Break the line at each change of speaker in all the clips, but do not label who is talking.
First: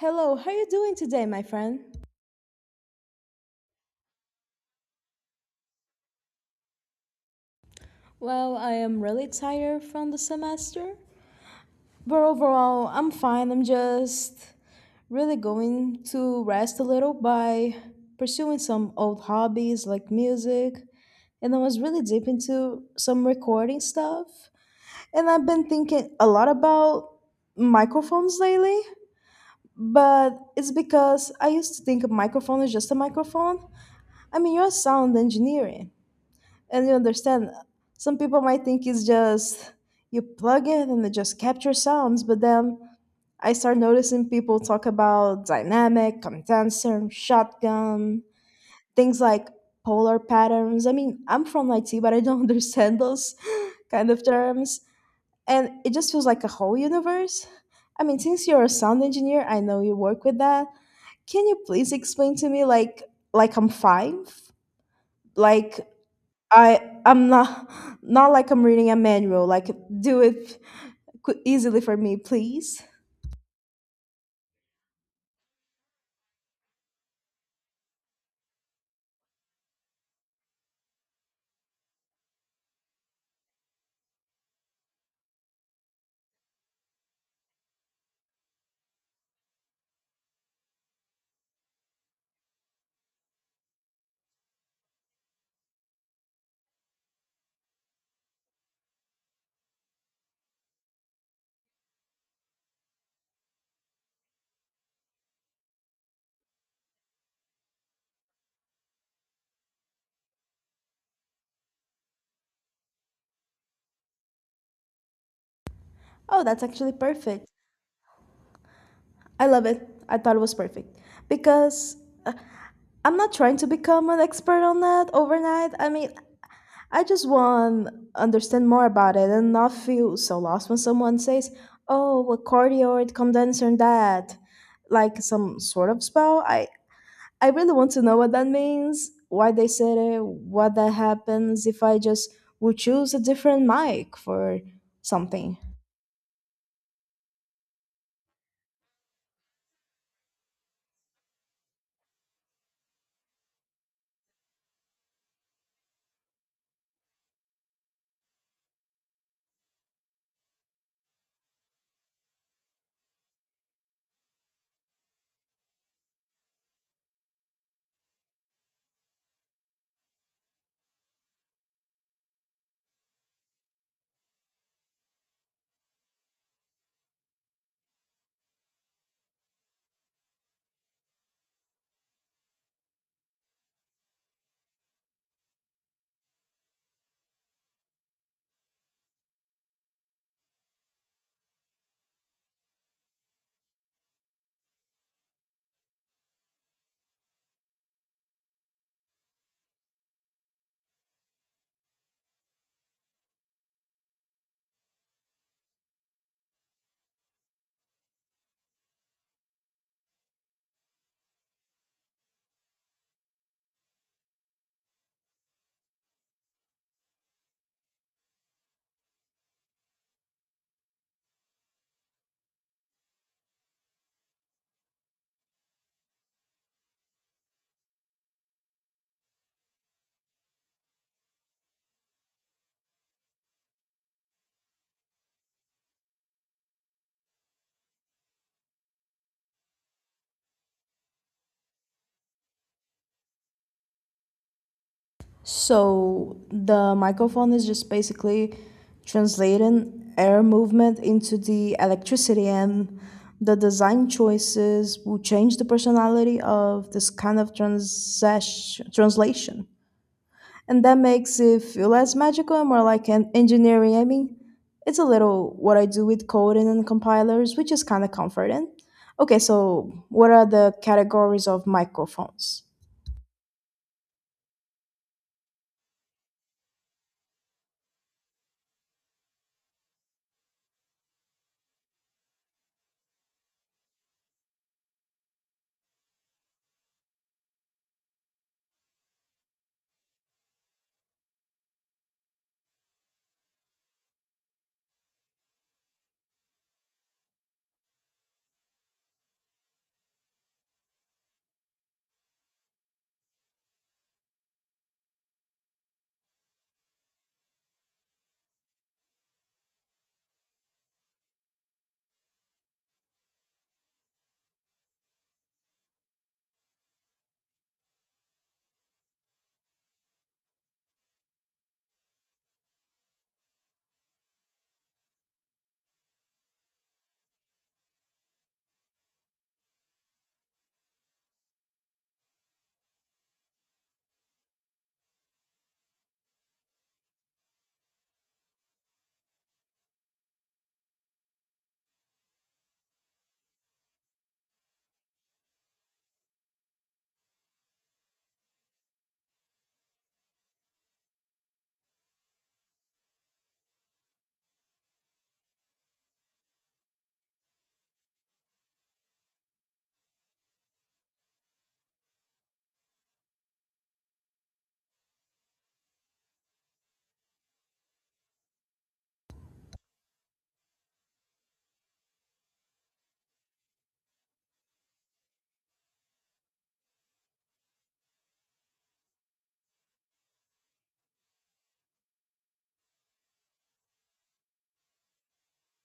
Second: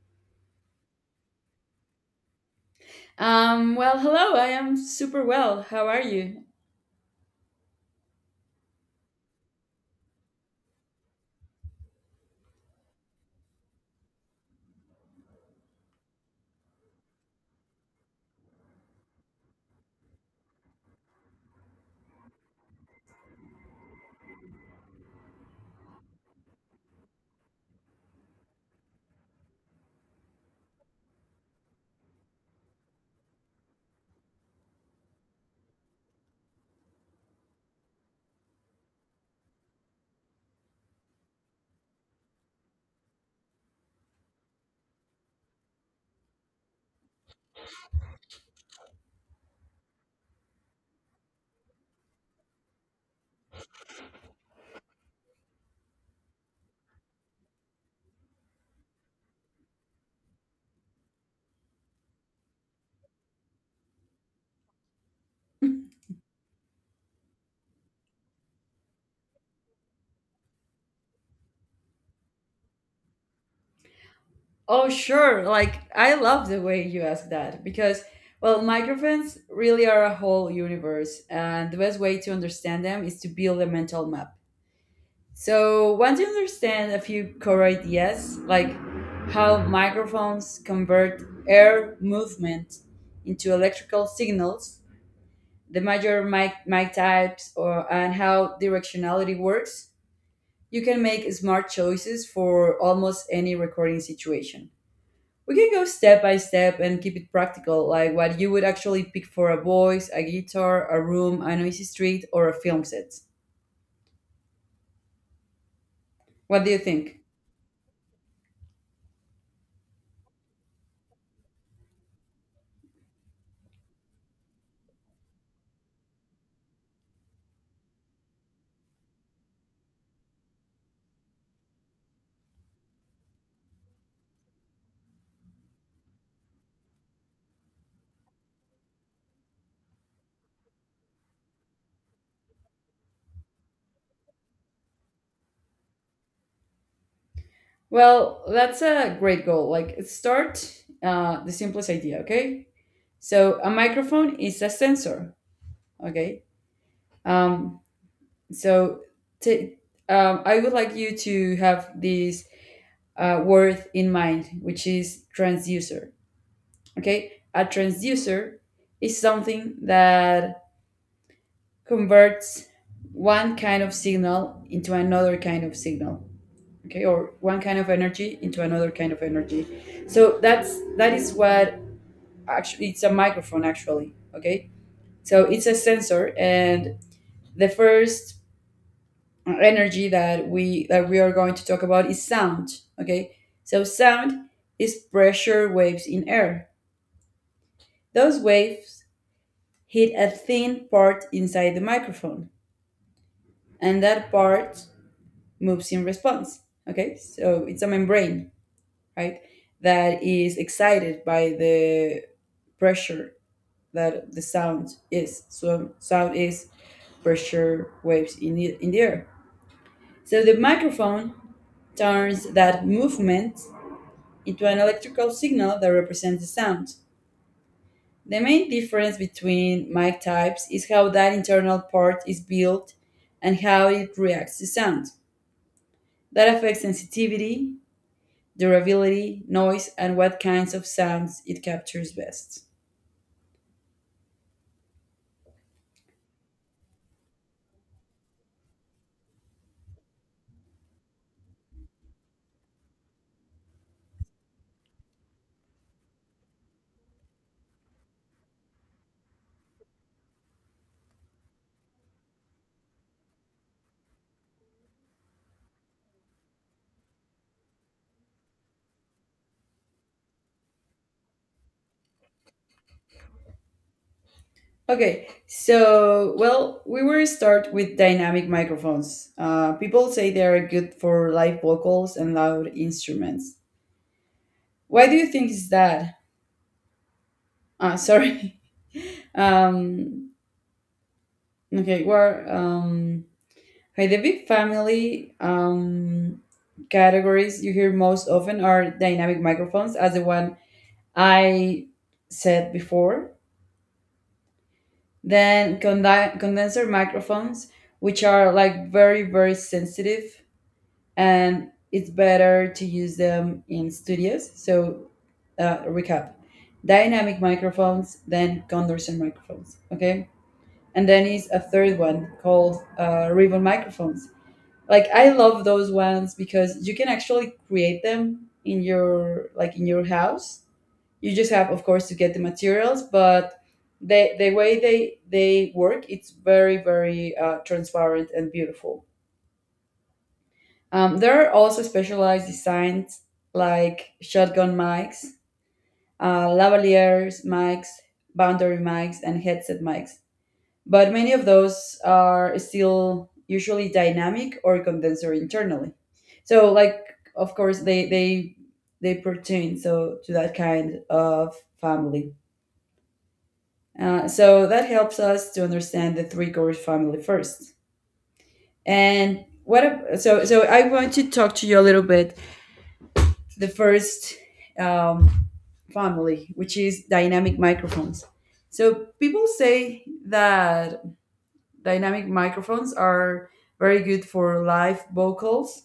Hello, how are you doing today, my friend?
Hello, I am super well. How are you?
Well, I am really tired from the semester, but overall, I'm fine. I'm just really going to rest a little by pursuing some old hobbies like music. And I was really deep into some recording stuff. And I've been thinking a lot about microphones lately, but it's because I used to think a microphone is just a microphone. I mean, you're a sound engineer. And you understand, some people might think it's just you plug it and it just captures sounds, but then I start noticing people talk about dynamic, condenser, shotgun, things like polar patterns. I mean, I'm from IT, but I don't understand those kind of terms. And it just feels like a whole universe. I mean, since you're a sound engineer, I know you work with that. Can you please explain to me like I'm five? Like I'm not like I'm reading a manual. Like do it easily for me, please.
Oh, sure. Like, I love the way you ask that, well, microphones really are a whole universe, and the best way to understand them is to build a mental map. So, once you understand a few core ideas, like how microphones convert air movement into electrical signals, the major mic types, or and how directionality works, you can make smart choices for almost any recording situation. We can go step by step and keep it practical, like what you would actually pick for a voice, a guitar, a room, a noisy street, or a film set.
Oh, that's
What do you
actually
think?
perfect. I love it. I thought it was perfect because I'm not trying to become an expert on that overnight. I mean, I just want understand more about it and not feel so lost when someone says, "Oh, a cardioid condenser and that." Like some sort of spell. I really want to know what that means, why they said it, what that happens if I just would choose a different mic for something.
Well, that's a great goal. Like, start the simplest idea, okay? So, a microphone is a sensor, okay? Um, so, t- I would like you to have this word in mind, which is transducer. Okay, a transducer is something that converts one kind of signal into another kind of signal. Okay, or one kind of energy into another kind of energy. So that is what actually it's a microphone actually. Okay, so it's a sensor, and the first energy that we are going to talk about is sound. Okay, so sound is pressure waves in air. Those waves hit a thin part inside the microphone, and that part moves in response. Okay, so it's a membrane, right? That is excited by the pressure that the sound is. So sound is pressure waves in the air. So the microphone turns that movement into an electrical signal that represents the sound. The main difference between mic types is how that internal part is built and how it reacts to sound. That affects sensitivity, durability, noise, and what kinds of sounds it captures best.
So the microphone is just basically translating air movement into the electricity and the design choices will change the personality of this kind of translation. And that makes it feel less magical and more like an engineering. I mean, it's a little what I do with coding and compilers, which is kind of comforting. Okay, so what are the categories of microphones?
Okay, so, well, we will start with dynamic microphones. People say they are good for live vocals and loud instruments. Why do you think is that? Ah, sorry. Um, okay, well, um, Okay, the big family categories you hear most often are dynamic microphones, as the one I said before. Then condenser microphones, which are like very, very sensitive, and it's better to use them in studios. So, recap dynamic microphones, then condenser microphones. Okay. And then is a third one called ribbon microphones. Like, I love those ones because you can actually create them in your like in your house. You just have, of course, to get the materials, but they, the way they work, it's very very transparent and beautiful. There are also specialized designs like shotgun mics, lavaliers mics, boundary mics, and headset mics, but many of those are still usually dynamic or condenser internally. So like, of course, they pertain so to that kind of family. So that helps us to understand the three core family first. And what ab- so so I want to talk to you a little bit the first, um, family, which is dynamic microphones. So people say that dynamic microphones are very good for live vocals.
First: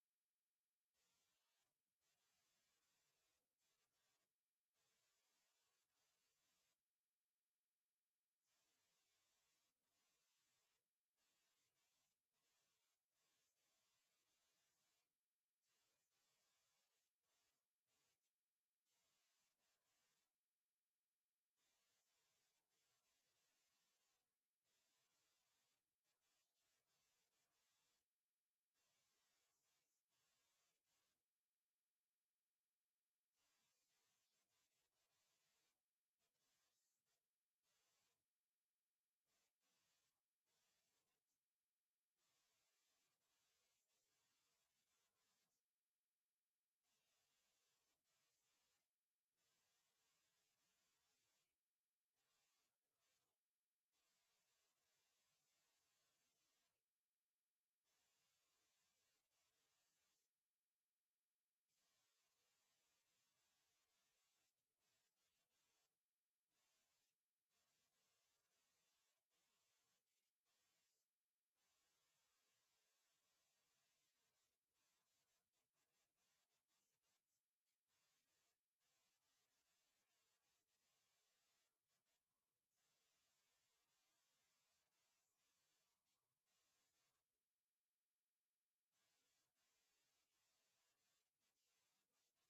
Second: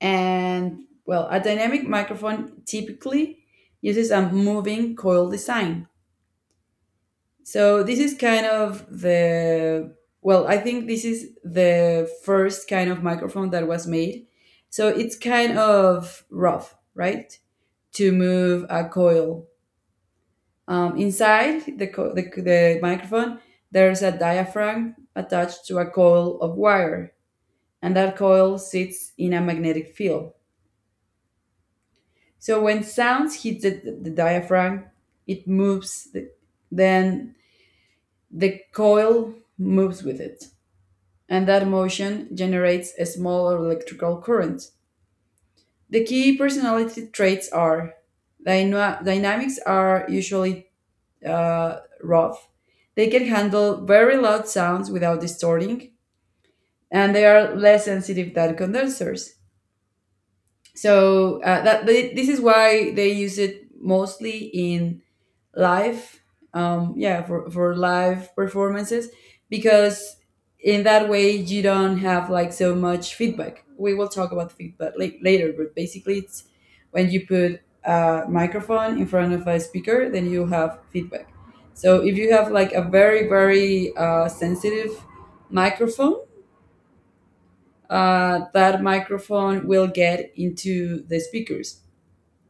And well, a dynamic microphone typically uses a moving coil design. So this is kind of the, well, I think this is the first kind of microphone that was made. So it's kind of rough, right? To move a coil. Inside the microphone, there's a diaphragm attached to a coil of wire, and that coil sits in a magnetic field. So when sounds hit the diaphragm, it moves, then the coil moves with it, and that motion generates a small electrical current. The key personality traits are dynamics are usually rough. They can handle very loud sounds without distorting, and they are less sensitive than condensers. So this is why they use it mostly in live, yeah, for live performances, because in that way you don't have like so much feedback. We will talk about feedback later, but basically it's when you put a microphone in front of a speaker, then you have feedback. So if you have like a very very sensitive microphone, that microphone will get into the speakers,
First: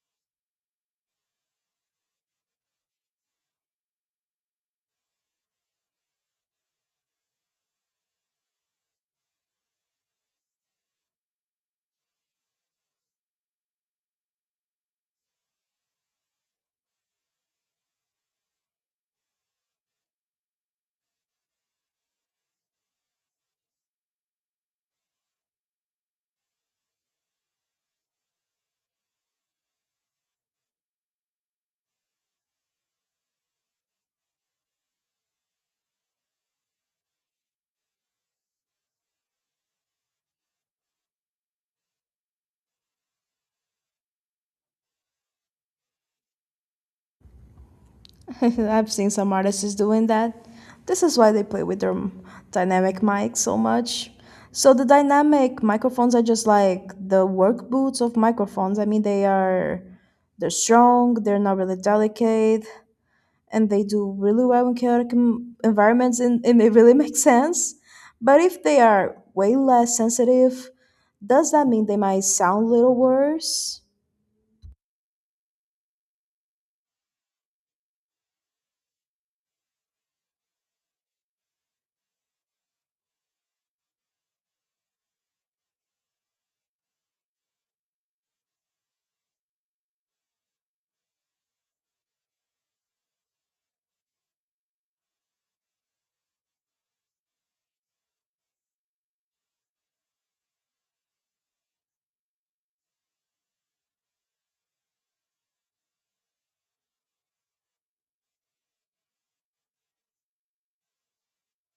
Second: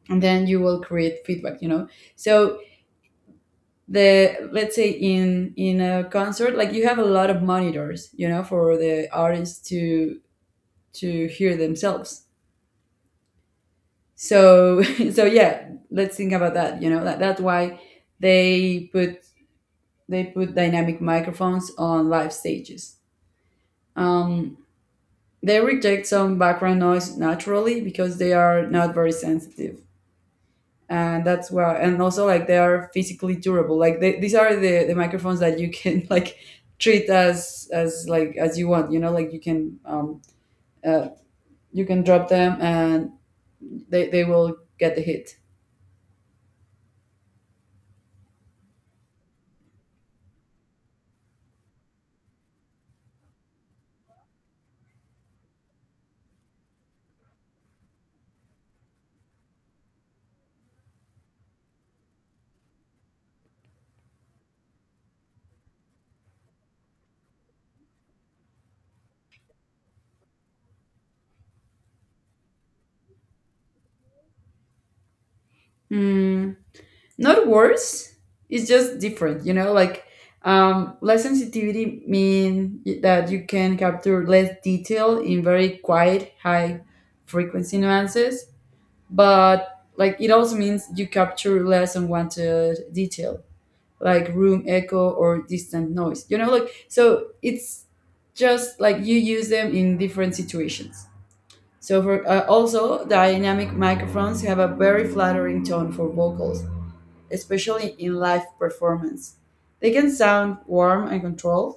and then you will create feedback, you know. So the, let's say, in a concert, like you have a lot of monitors, you know, for the artists to hear themselves. So so yeah, let's think about that, you know, that's why they put they put dynamic microphones on live stages. um, they reject some background noise naturally because they are not very sensitive. And that's where, and also, like, they are physically durable. Like these are the microphones that you can like treat as as you want, you know. Like, uh, you can drop them, and they will get the hit.
I've seen some artists doing that. This is why they play with their dynamic mics so much. So the dynamic microphones are just like the work boots of microphones. I mean, they're strong, they're not really delicate. And they do really well in chaotic environments and it really makes sense. But if they are way less sensitive, does that mean they might sound a little worse?
Mm, not worse, it's just different, you know. Like, less sensitivity mean that you can capture less detail in very quiet high frequency nuances, but like it also means you capture less unwanted detail, like room echo or distant noise, you know. Like, so it's just like you use them in different situations. So for also dynamic microphones have a very flattering tone for vocals, especially in live performance. They can sound warm and controlled,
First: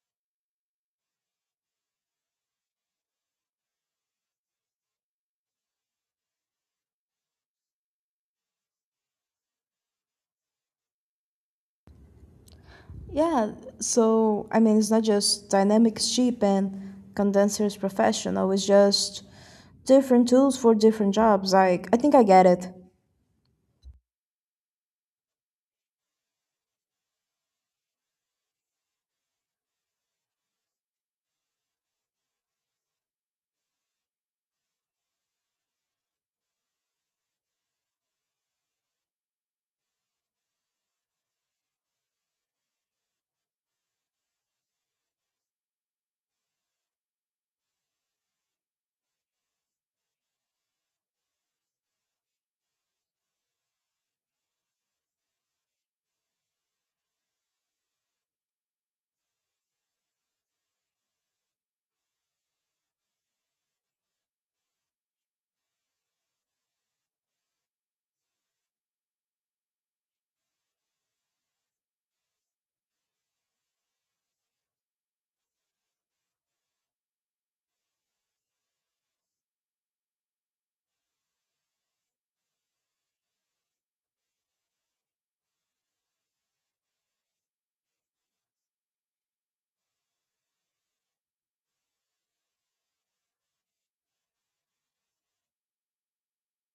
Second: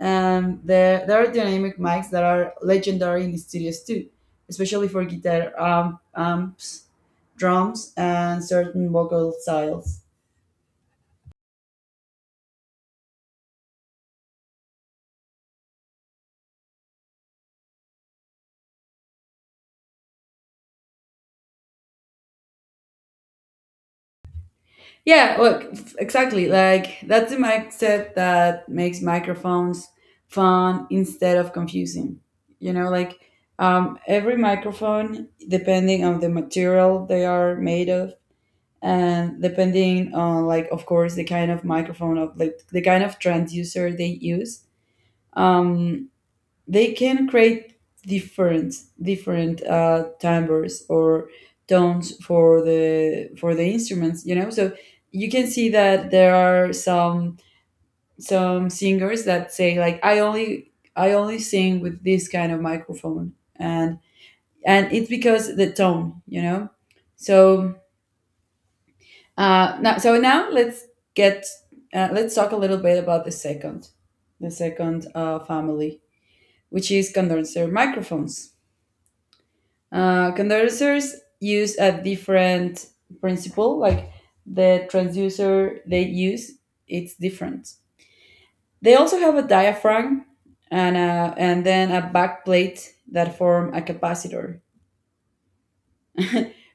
and there are dynamic mics that are legendary in studios too, especially for guitar amps, drums, and certain vocal styles.
Yeah, so I mean, it's not just Dynamics cheap and condensers professional, it's just different tools for different jobs. Like, I think I get it.
Yeah, look, exactly. Like, that's the mindset that makes microphones fun instead of confusing. You know, like, every microphone, depending on the material they are made of, and depending on, like, of course, the kind of microphone, of like the kind of transducer they use, um, they can create different different timbres or tones for the instruments, you know. So you can see that there are some singers that say, like, I only sing with this kind of microphone, and it's because the tone, you know. So now so now let's get let's talk a little bit about the second, the second family, which is condenser microphones. Condensers use a different principle, like the transducer they use, it's different. They also have a diaphragm and and then a backplate that form a capacitor,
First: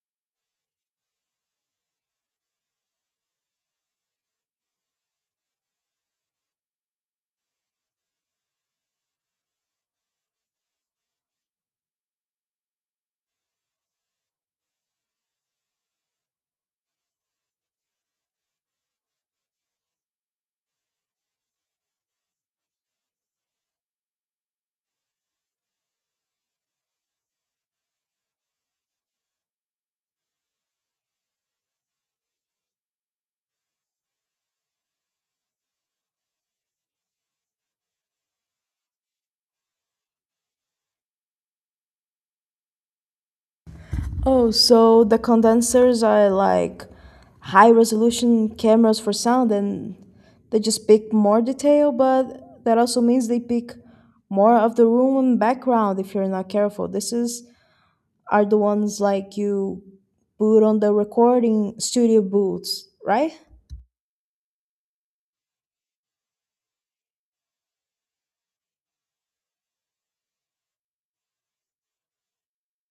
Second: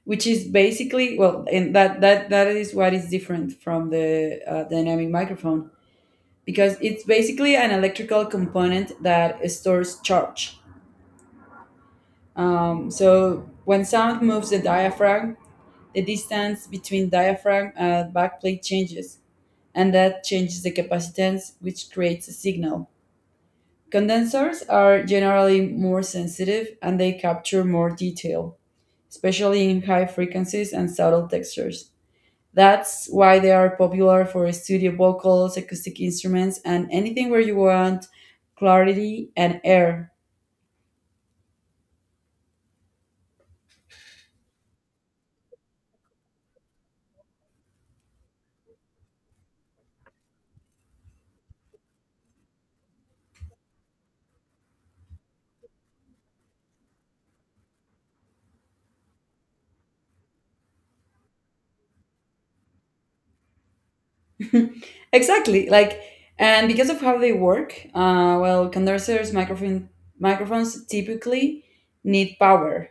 which is basically, well, and that is what is different from the dynamic microphone, because it's basically an electrical component that stores charge. So when sound moves the diaphragm, the distance between diaphragm and backplate changes, and that changes the capacitance, which creates a signal. Condensers are generally more sensitive and they capture more detail, especially in high frequencies and subtle textures. That's why they are popular for studio vocals, acoustic instruments, and anything where you want clarity and air.
Oh, so the condensers are like high resolution cameras for sound and they just pick more detail, but that also means they pick more of the room and background if you're not careful. This is are the ones like you put on the recording studio booths, right?
Exactly. Like, and because of how they work, well, microphones typically need power.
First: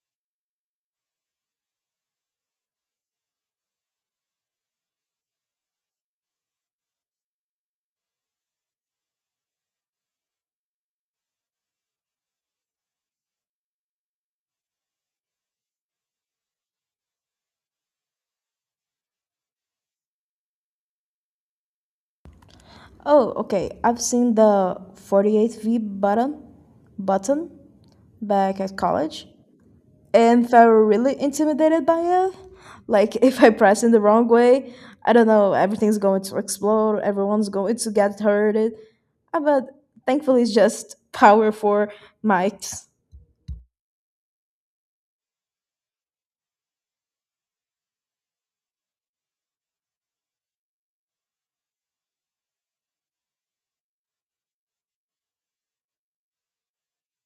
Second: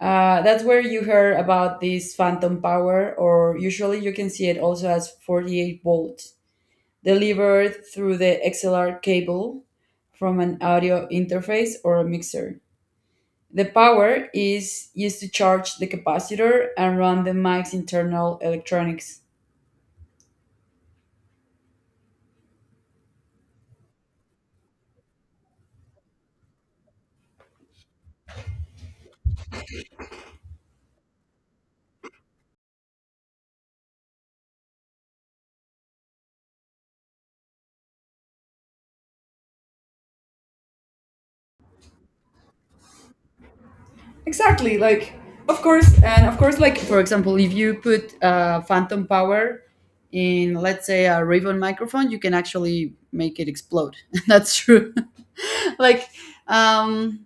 That's where you heard about this phantom power, or usually you can see it also as 48 volts delivered through the XLR cable from an audio interface or a mixer. The power is used to charge the capacitor and run the mic's internal electronics.
Oh, okay. I've seen the 48 V button back at college, and felt really intimidated by it. Like if I press in the wrong way, I don't know, everything's going to explode, everyone's going to get hurted. But thankfully, it's just power for mics.
Exactly. Like, of course, and of course, like, for example, if you put phantom power in, let's say, a ribbon microphone, you can actually make it explode. That's true. Like, um,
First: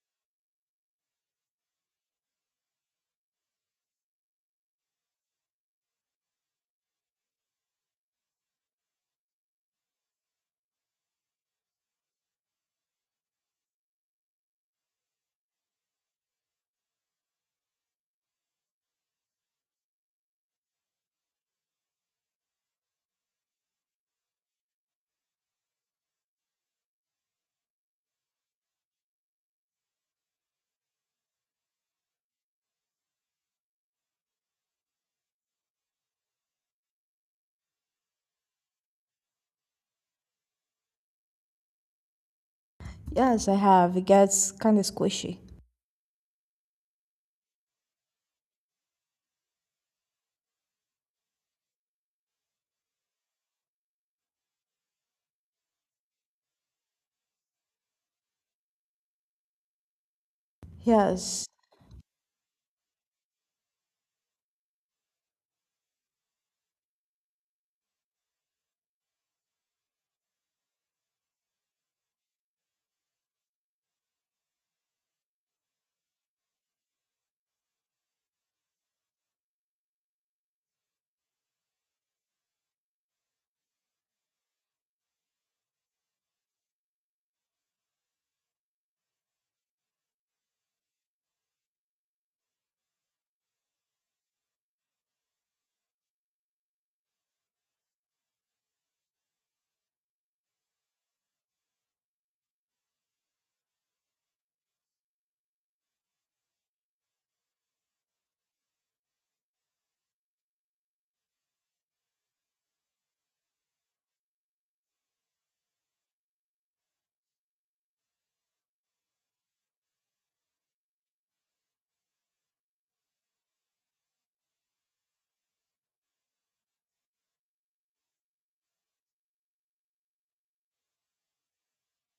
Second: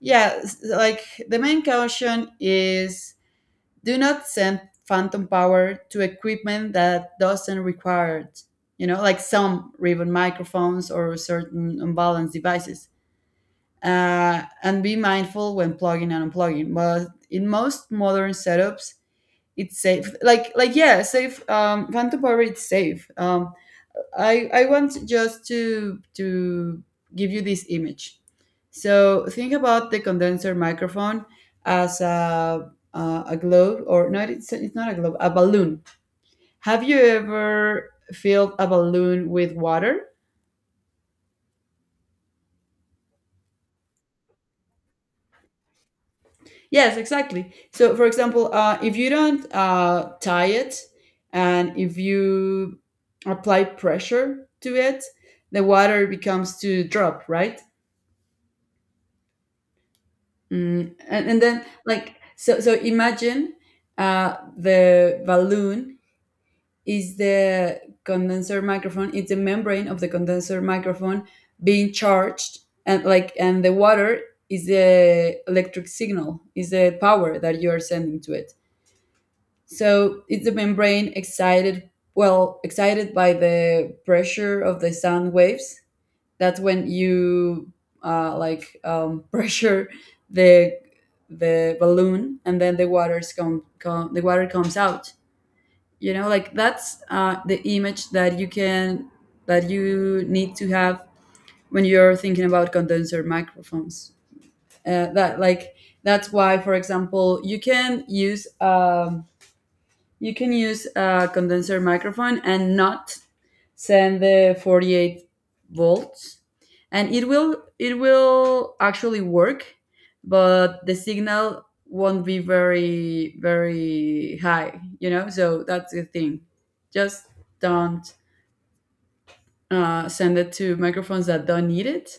like the main caution is do not send phantom power to equipment that doesn't require it. You know, like some ribbon microphones or certain unbalanced devices, and be mindful when plugging and unplugging. But in most modern setups, it's safe. Like, yeah, safe. Phantom Power it's safe. I want just to give you this image. So think about the condenser microphone as a globe, or no, it's not a globe, a balloon. Have you ever filled a balloon with water?
Yes, I have. It gets kind of squishy.
Yes, exactly. So, for example, if you don't tie it, and if you apply pressure to it, the water becomes to drop, right? And
Yes.
then, like, so, so imagine the balloon is the condenser microphone, it's the membrane of the condenser microphone being charged, and like, and the water is the electric signal, is the power that you are sending to it. So it's the membrane excited? Well, excited by the pressure of the sound waves. That's when you pressure the balloon, and then the water comes out. You know, like, that's the image that you can, that you need to have when you're thinking about condenser microphones. That, like, that's why, for example, you can use. You can use a condenser microphone and not send the 48 volts, and it will actually work, but the signal won't be very high. So that's the thing. Just don't send it to microphones that don't need it.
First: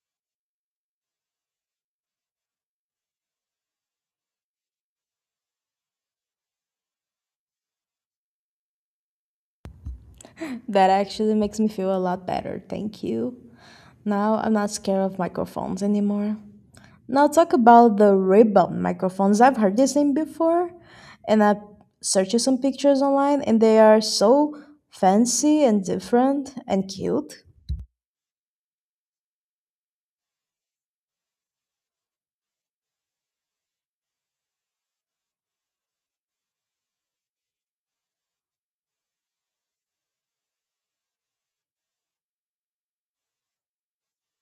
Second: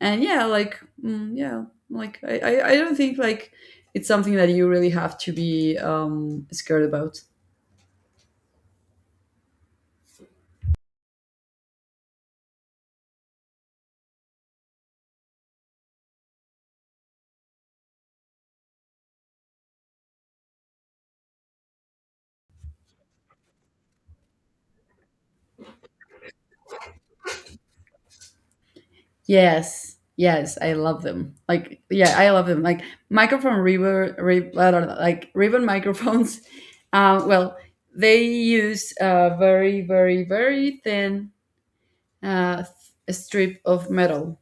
And yeah, like, yeah, like I don't think like it's something that you really have to be scared about.
That actually makes me feel a lot better, thank you. Now I'm not scared of microphones anymore. Now talk about the ribbon microphones. I've heard this name before, and I searched some pictures online, and they are so fancy and different and cute.
Yes. Yes, I love them. Like, yeah, I love them. Like microphone ribbon, rib, I don't know, like ribbon microphones. Well, they use a very thin uh, strip of metal,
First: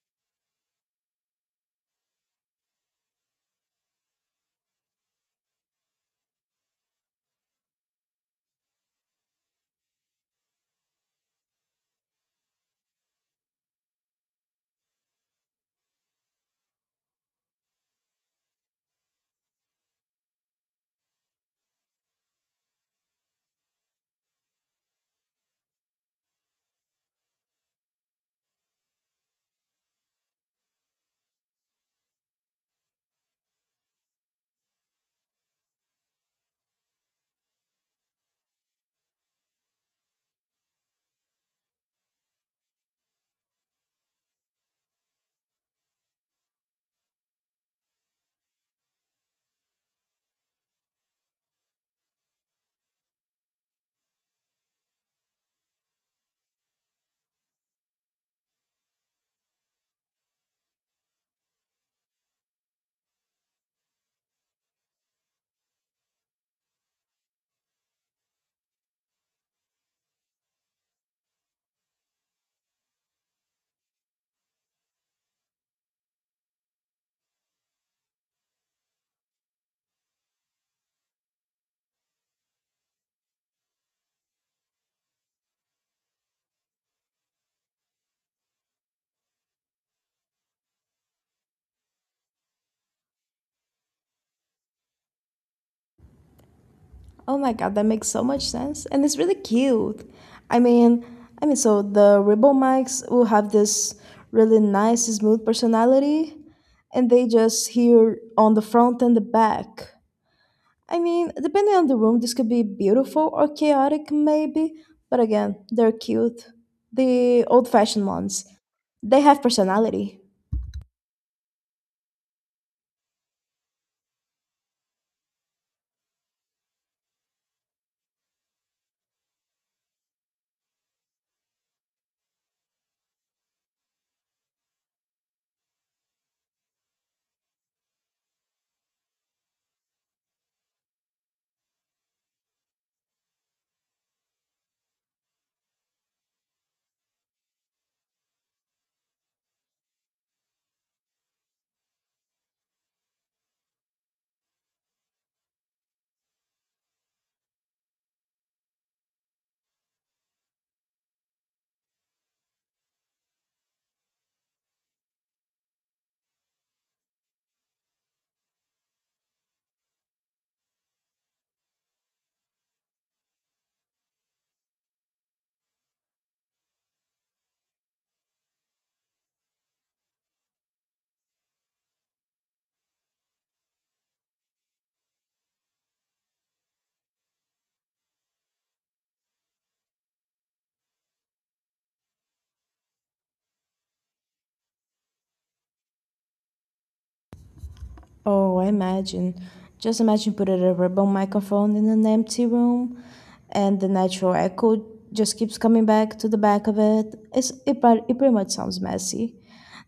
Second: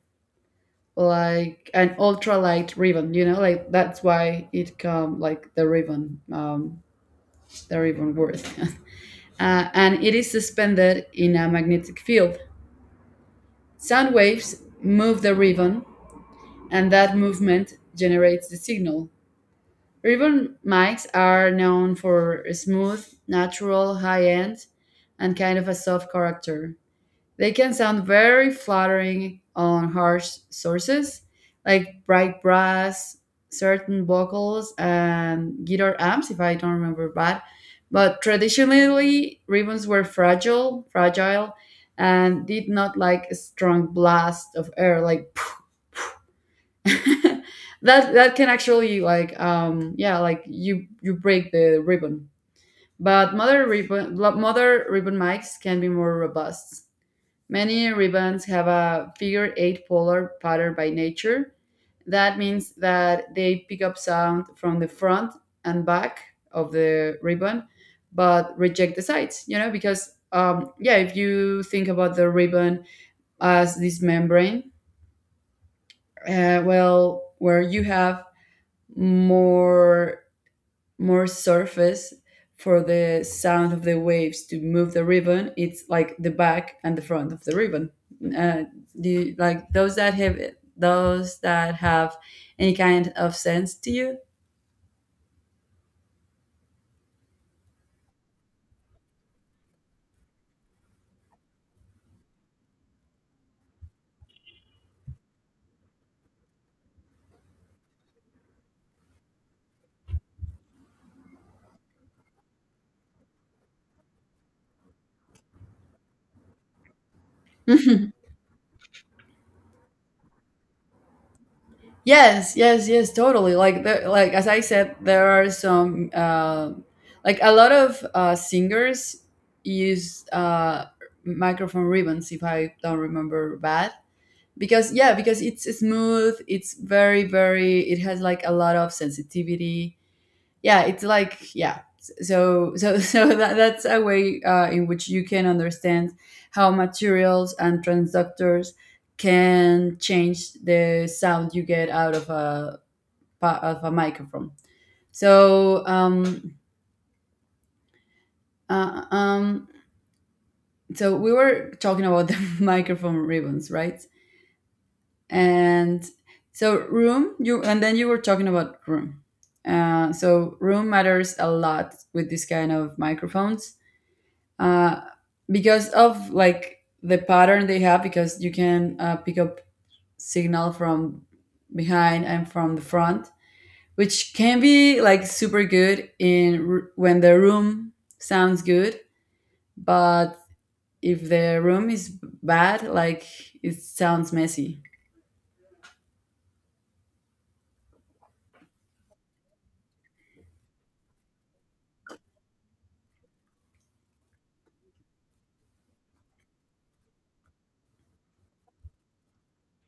like an ultralight ribbon. You know, like that's why it come like the ribbon word. And it is suspended in a magnetic field. Sound waves move the ribbon and that movement generates the signal. Ribbon mics are known for a smooth, natural, high end, and kind of a soft character. They can sound very flattering on harsh sources, like bright brass, certain vocals, and guitar amps, if I don't remember bad. But traditionally, ribbons were fragile, and did not like a strong blast of air, like that that can actually like yeah, like you break the ribbon. But mother ribbon mics can be more robust. Many ribbons have a figure eight polar pattern by nature. That means that they pick up sound from the front and back of the ribbon, but reject the sides, you know, because yeah, if you think about the ribbon as this membrane, well, where you have more more surface for the sound of the waves to move the ribbon. It's like the back and the front of the ribbon. uh, do you, like those that have any kind of sense to you?
Oh my god, that makes so much sense, and it's really cute. I mean, I mean, so the ribbon mics will have this really nice, smooth personality, and they just hear on the front and the back. I mean, depending on the room, this could be beautiful or chaotic, maybe. But again, they're cute. The old fashioned
Mhm.
ones. They have personality.
Yes, yes, yes, totally. Like the, like as I said, there are some like a lot of singers use microphone ribbons, if I don't remember bad. Because yeah, because it's smooth, it's very very, it has like a lot of sensitivity. Yeah, it's like, yeah, so so that's a way in which you can understand how materials and transductors can change the sound you get out of a of a microphone. So uh, um so we were talking about the microphone ribbons, right? And so room you and then you were talking about room. So room matters a lot with this kind of microphones. uh, because of like the pattern they have, because you can pick up signal from behind and from the front, which can be like super good when the room sounds good. But if the room is bad, like it sounds messy.
Oh, imagine. Just imagine putting a rebel microphone in an empty room and the natural echo just keeps coming back to the back of it. It pretty much sounds messy.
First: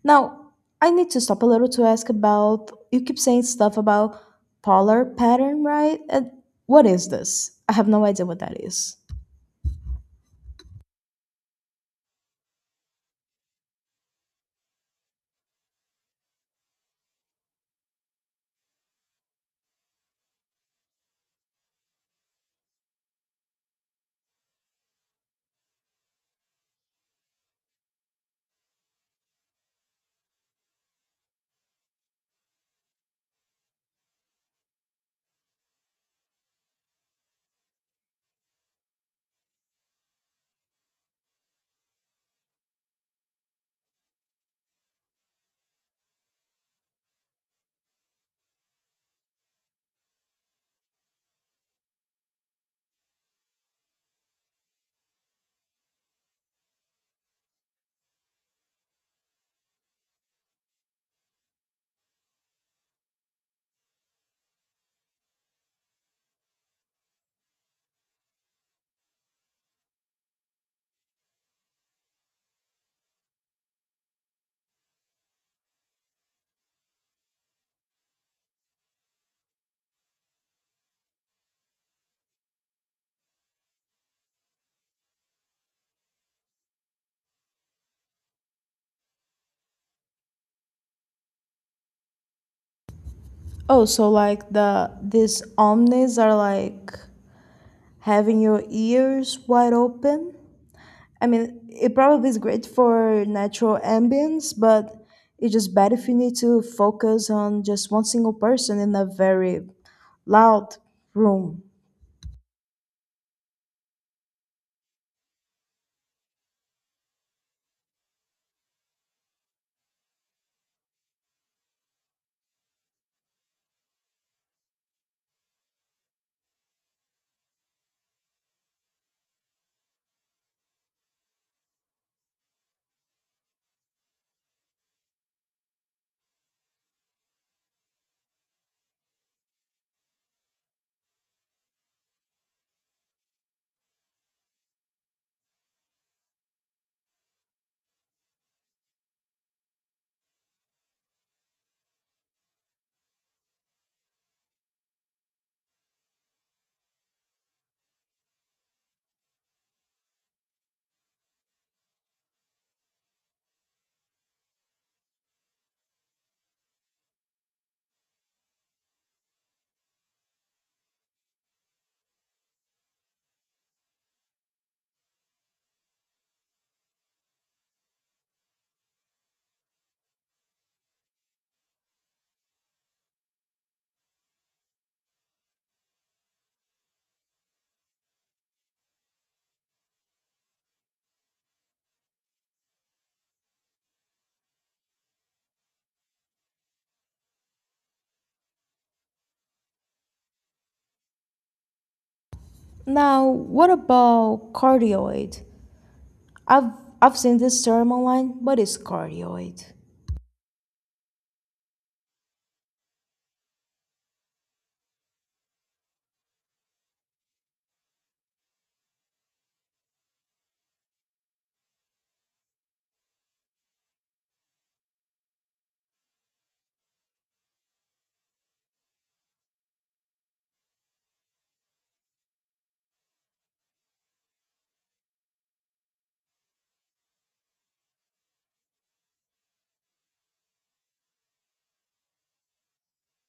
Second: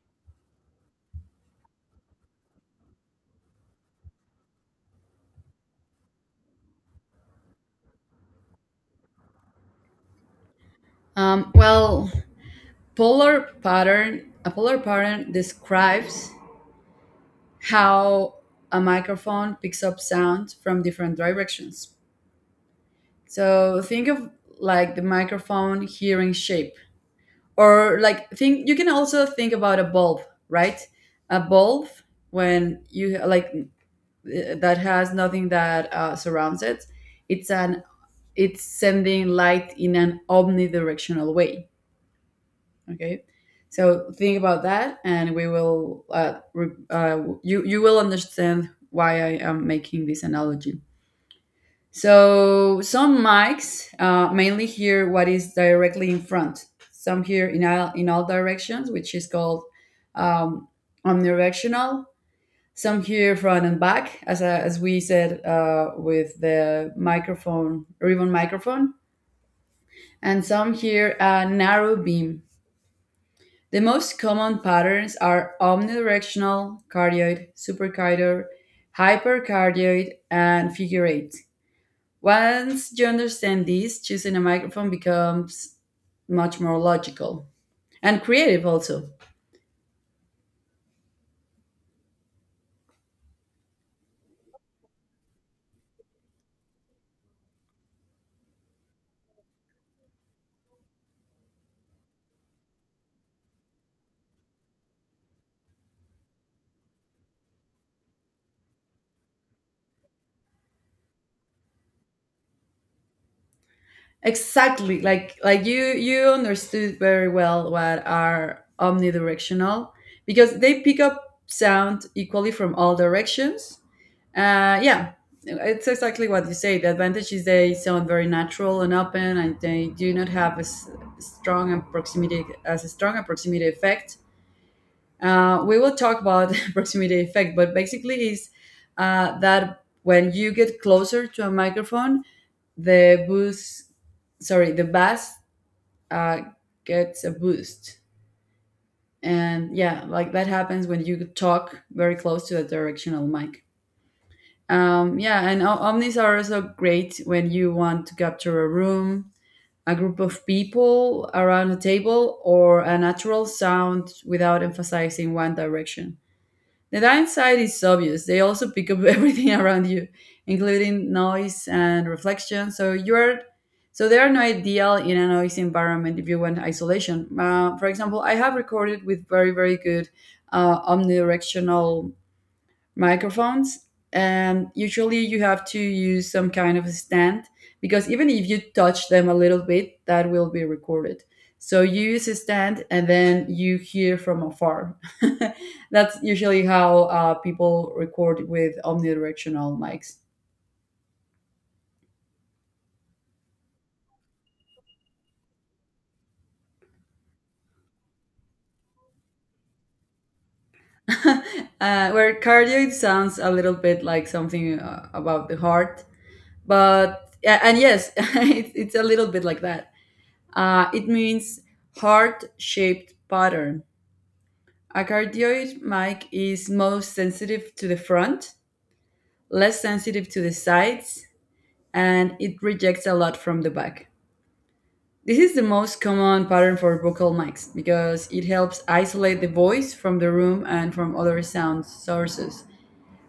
Now, I need to stop a little to ask about you keep saying stuff about polar pattern, right? And what is this? I have no idea what that is.
Well, polar pattern, a polar pattern describes how a microphone picks up sound from different directions. So think of like the microphone hearing shape, or like think, you can also think about a bulb, right? A bulb when you like that has nothing that surrounds it. It's an it's sending light in an omnidirectional way. Okay. So think about that, and we will. You will understand why I am making this analogy. So some mics mainly hear what is directly in front. Some hear in all directions, which is called um, omnidirectional. Some hear front and back, as we said with the microphone ribbon microphone, and some hear a narrow beam. The most common patterns are omnidirectional, cardioid, supercardioid, hypercardioid, and figure eight. Once you understand these, choosing a microphone becomes much more logical and creative also.
Oh, so like these omnis are like having your ears wide open? I mean, it probably is great for natural ambience, but it's just bad if you need to focus on just one single person in a very loud room.
Exactly, like you understood very well what are omnidirectional, because they pick up sound equally from all directions. Yeah, it's exactly what you say. The advantage is they sound very natural and open, and they do not have a strong and proximity as a strong a proximity effect. We will talk about proximity effect, but basically is that when you get closer to a microphone, the boost, sorry, the bass uh, gets a boost, and yeah, like that happens when you talk very close to a directional mic. Yeah, and omnis are also great when you want to capture a room, a group of people around a table, or a natural sound without emphasizing one direction. The downside is obvious. They also pick up everything around you, including noise and reflection. So they are no ideal in a noisy environment if you want isolation. For example, I have recorded with very, very good omnidirectional microphones, and usually you have to use some kind of a stand, because even if you touch them a little bit, that will be recorded. So you use a stand, and then you hear from afar. That's usually how people record with omnidirectional mics.
Now, what about cardioid? I've I've seen this term online, but it's cardioid.
Where cardioid sounds a little bit like something about the heart, but yeah, and yes, it, it's a little bit like that. It means heart shaped pattern. A cardioid mic is most sensitive to the front, less sensitive to the sides, and it rejects a lot from the back. This is the most common pattern for vocal mics because it helps isolate the voice from the room and from other sound sources.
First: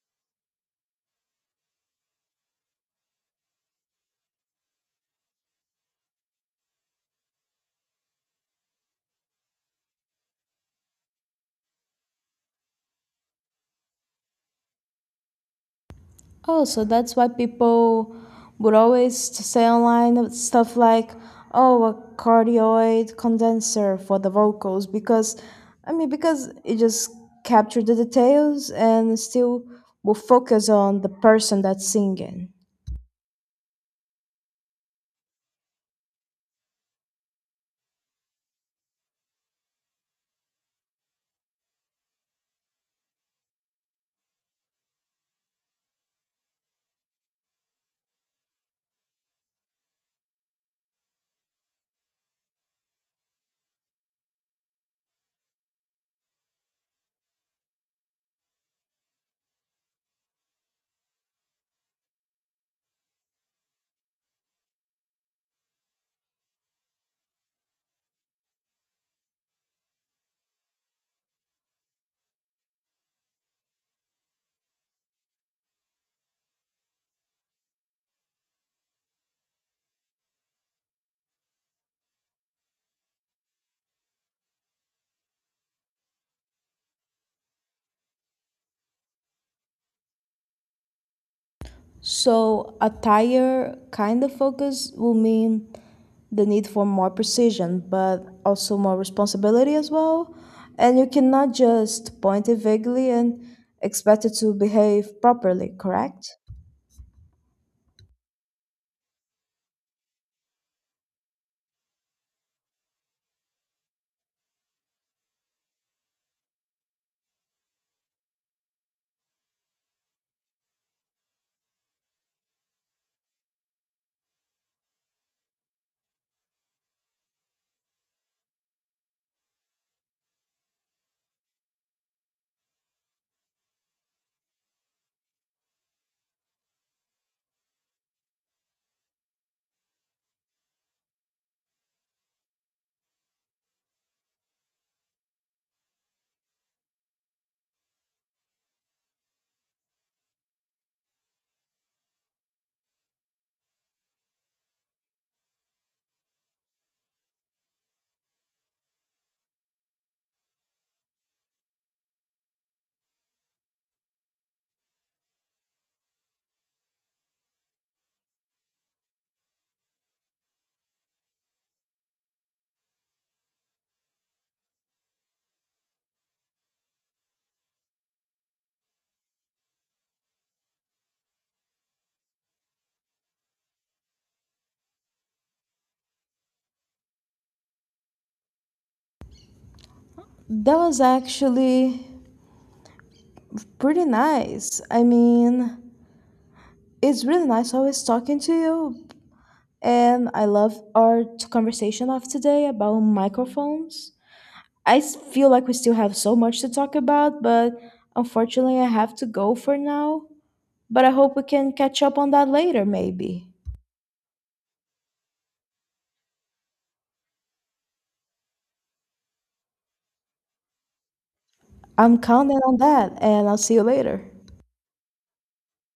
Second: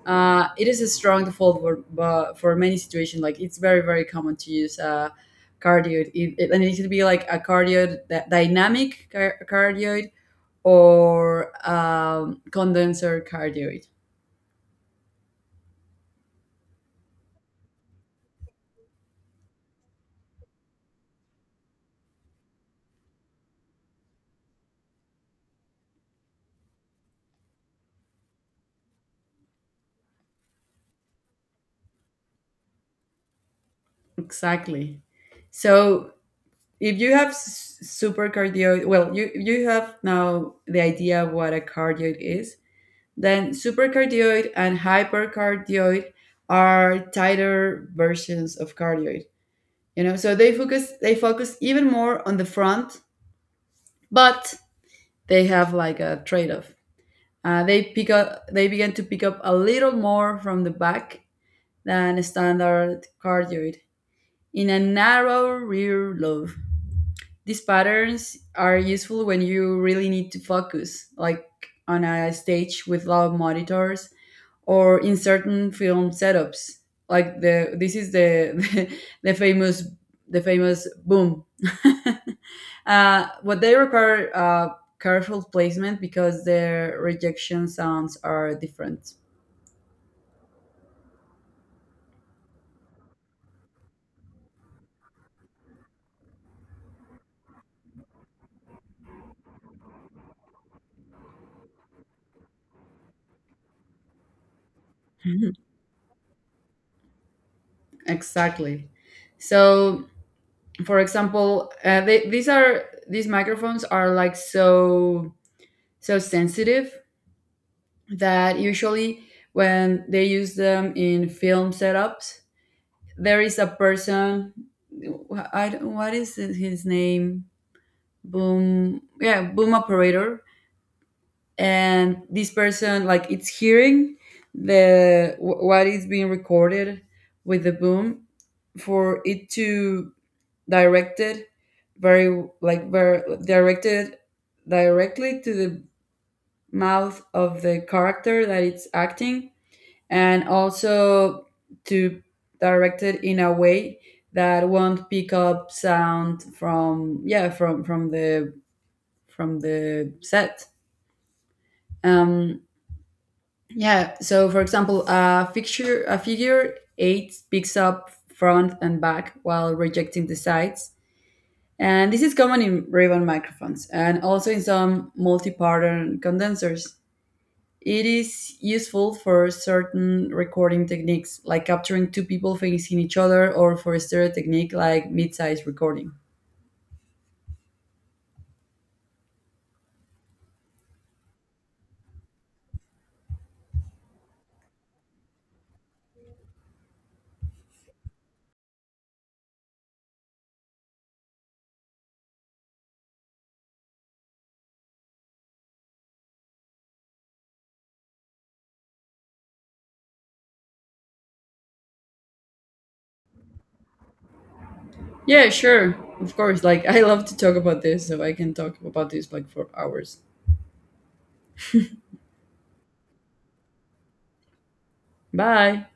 It is a strong default for, but for many situations. Like it's very, very common to use a cardioid, and it should be like a cardioid, that dynamic cardioid, or condenser cardioid.
Oh, so that's why people would always say online of stuff like, oh, a cardioid condenser for the vocals, because, I mean, because it just captured the details and still will focus on the person that's singing.
Exactly. So if you have super cardioid, well, you have now the idea of what a cardioid is. Then supercardioid and hypercardioid are tighter versions of cardioid. You know, so they focus even more on the front, but they have like a trade off. They begin to pick up a little more from the back than a standard cardioid, in a narrow rear lobe. These patterns are useful when you really need to focus, like on a stage with loud monitors or in certain film setups. Like the this is the famous the famous boom. What they require careful placement because the rejection sounds are different.
So, attire kind of focus will mean the need for more precision, but also more responsibility as well. And you cannot just point it vaguely and expect it to behave
Mhm.
properly, correct?
Exactly. So, for example, these are these microphones are like so so sensitive that usually when they use them in film setups, there is a person. I don't- what is his name? Boom. Yeah, boom operator. And this person, like, it's hearing what is being recorded with the boom, for it to direct it very like very directed, directly to the mouth of the character that it's acting, and also to direct it in a way that won't pick up sound from yeah from the from the set. um yeah, so for example, a figure eight picks up front and back while rejecting the sides, and this is common in ribbon microphones and also in some multi-pattern condensers. It is useful for certain recording techniques, like capturing two people facing each other, or for a stereo technique, like mid size recording.
That was actually pretty nice. I mean, it's really nice always talking to you. And I love our conversation of today about microphones. Feel like we still have so much to talk about, but unfortunately, I have to go for now. But I hope we can catch up on that later, maybe.
Yeah, sure. Of course. Like, I love to talk about this, so I can talk about this like for hours.
I'm counting on that, and I'll see you later.
Bye.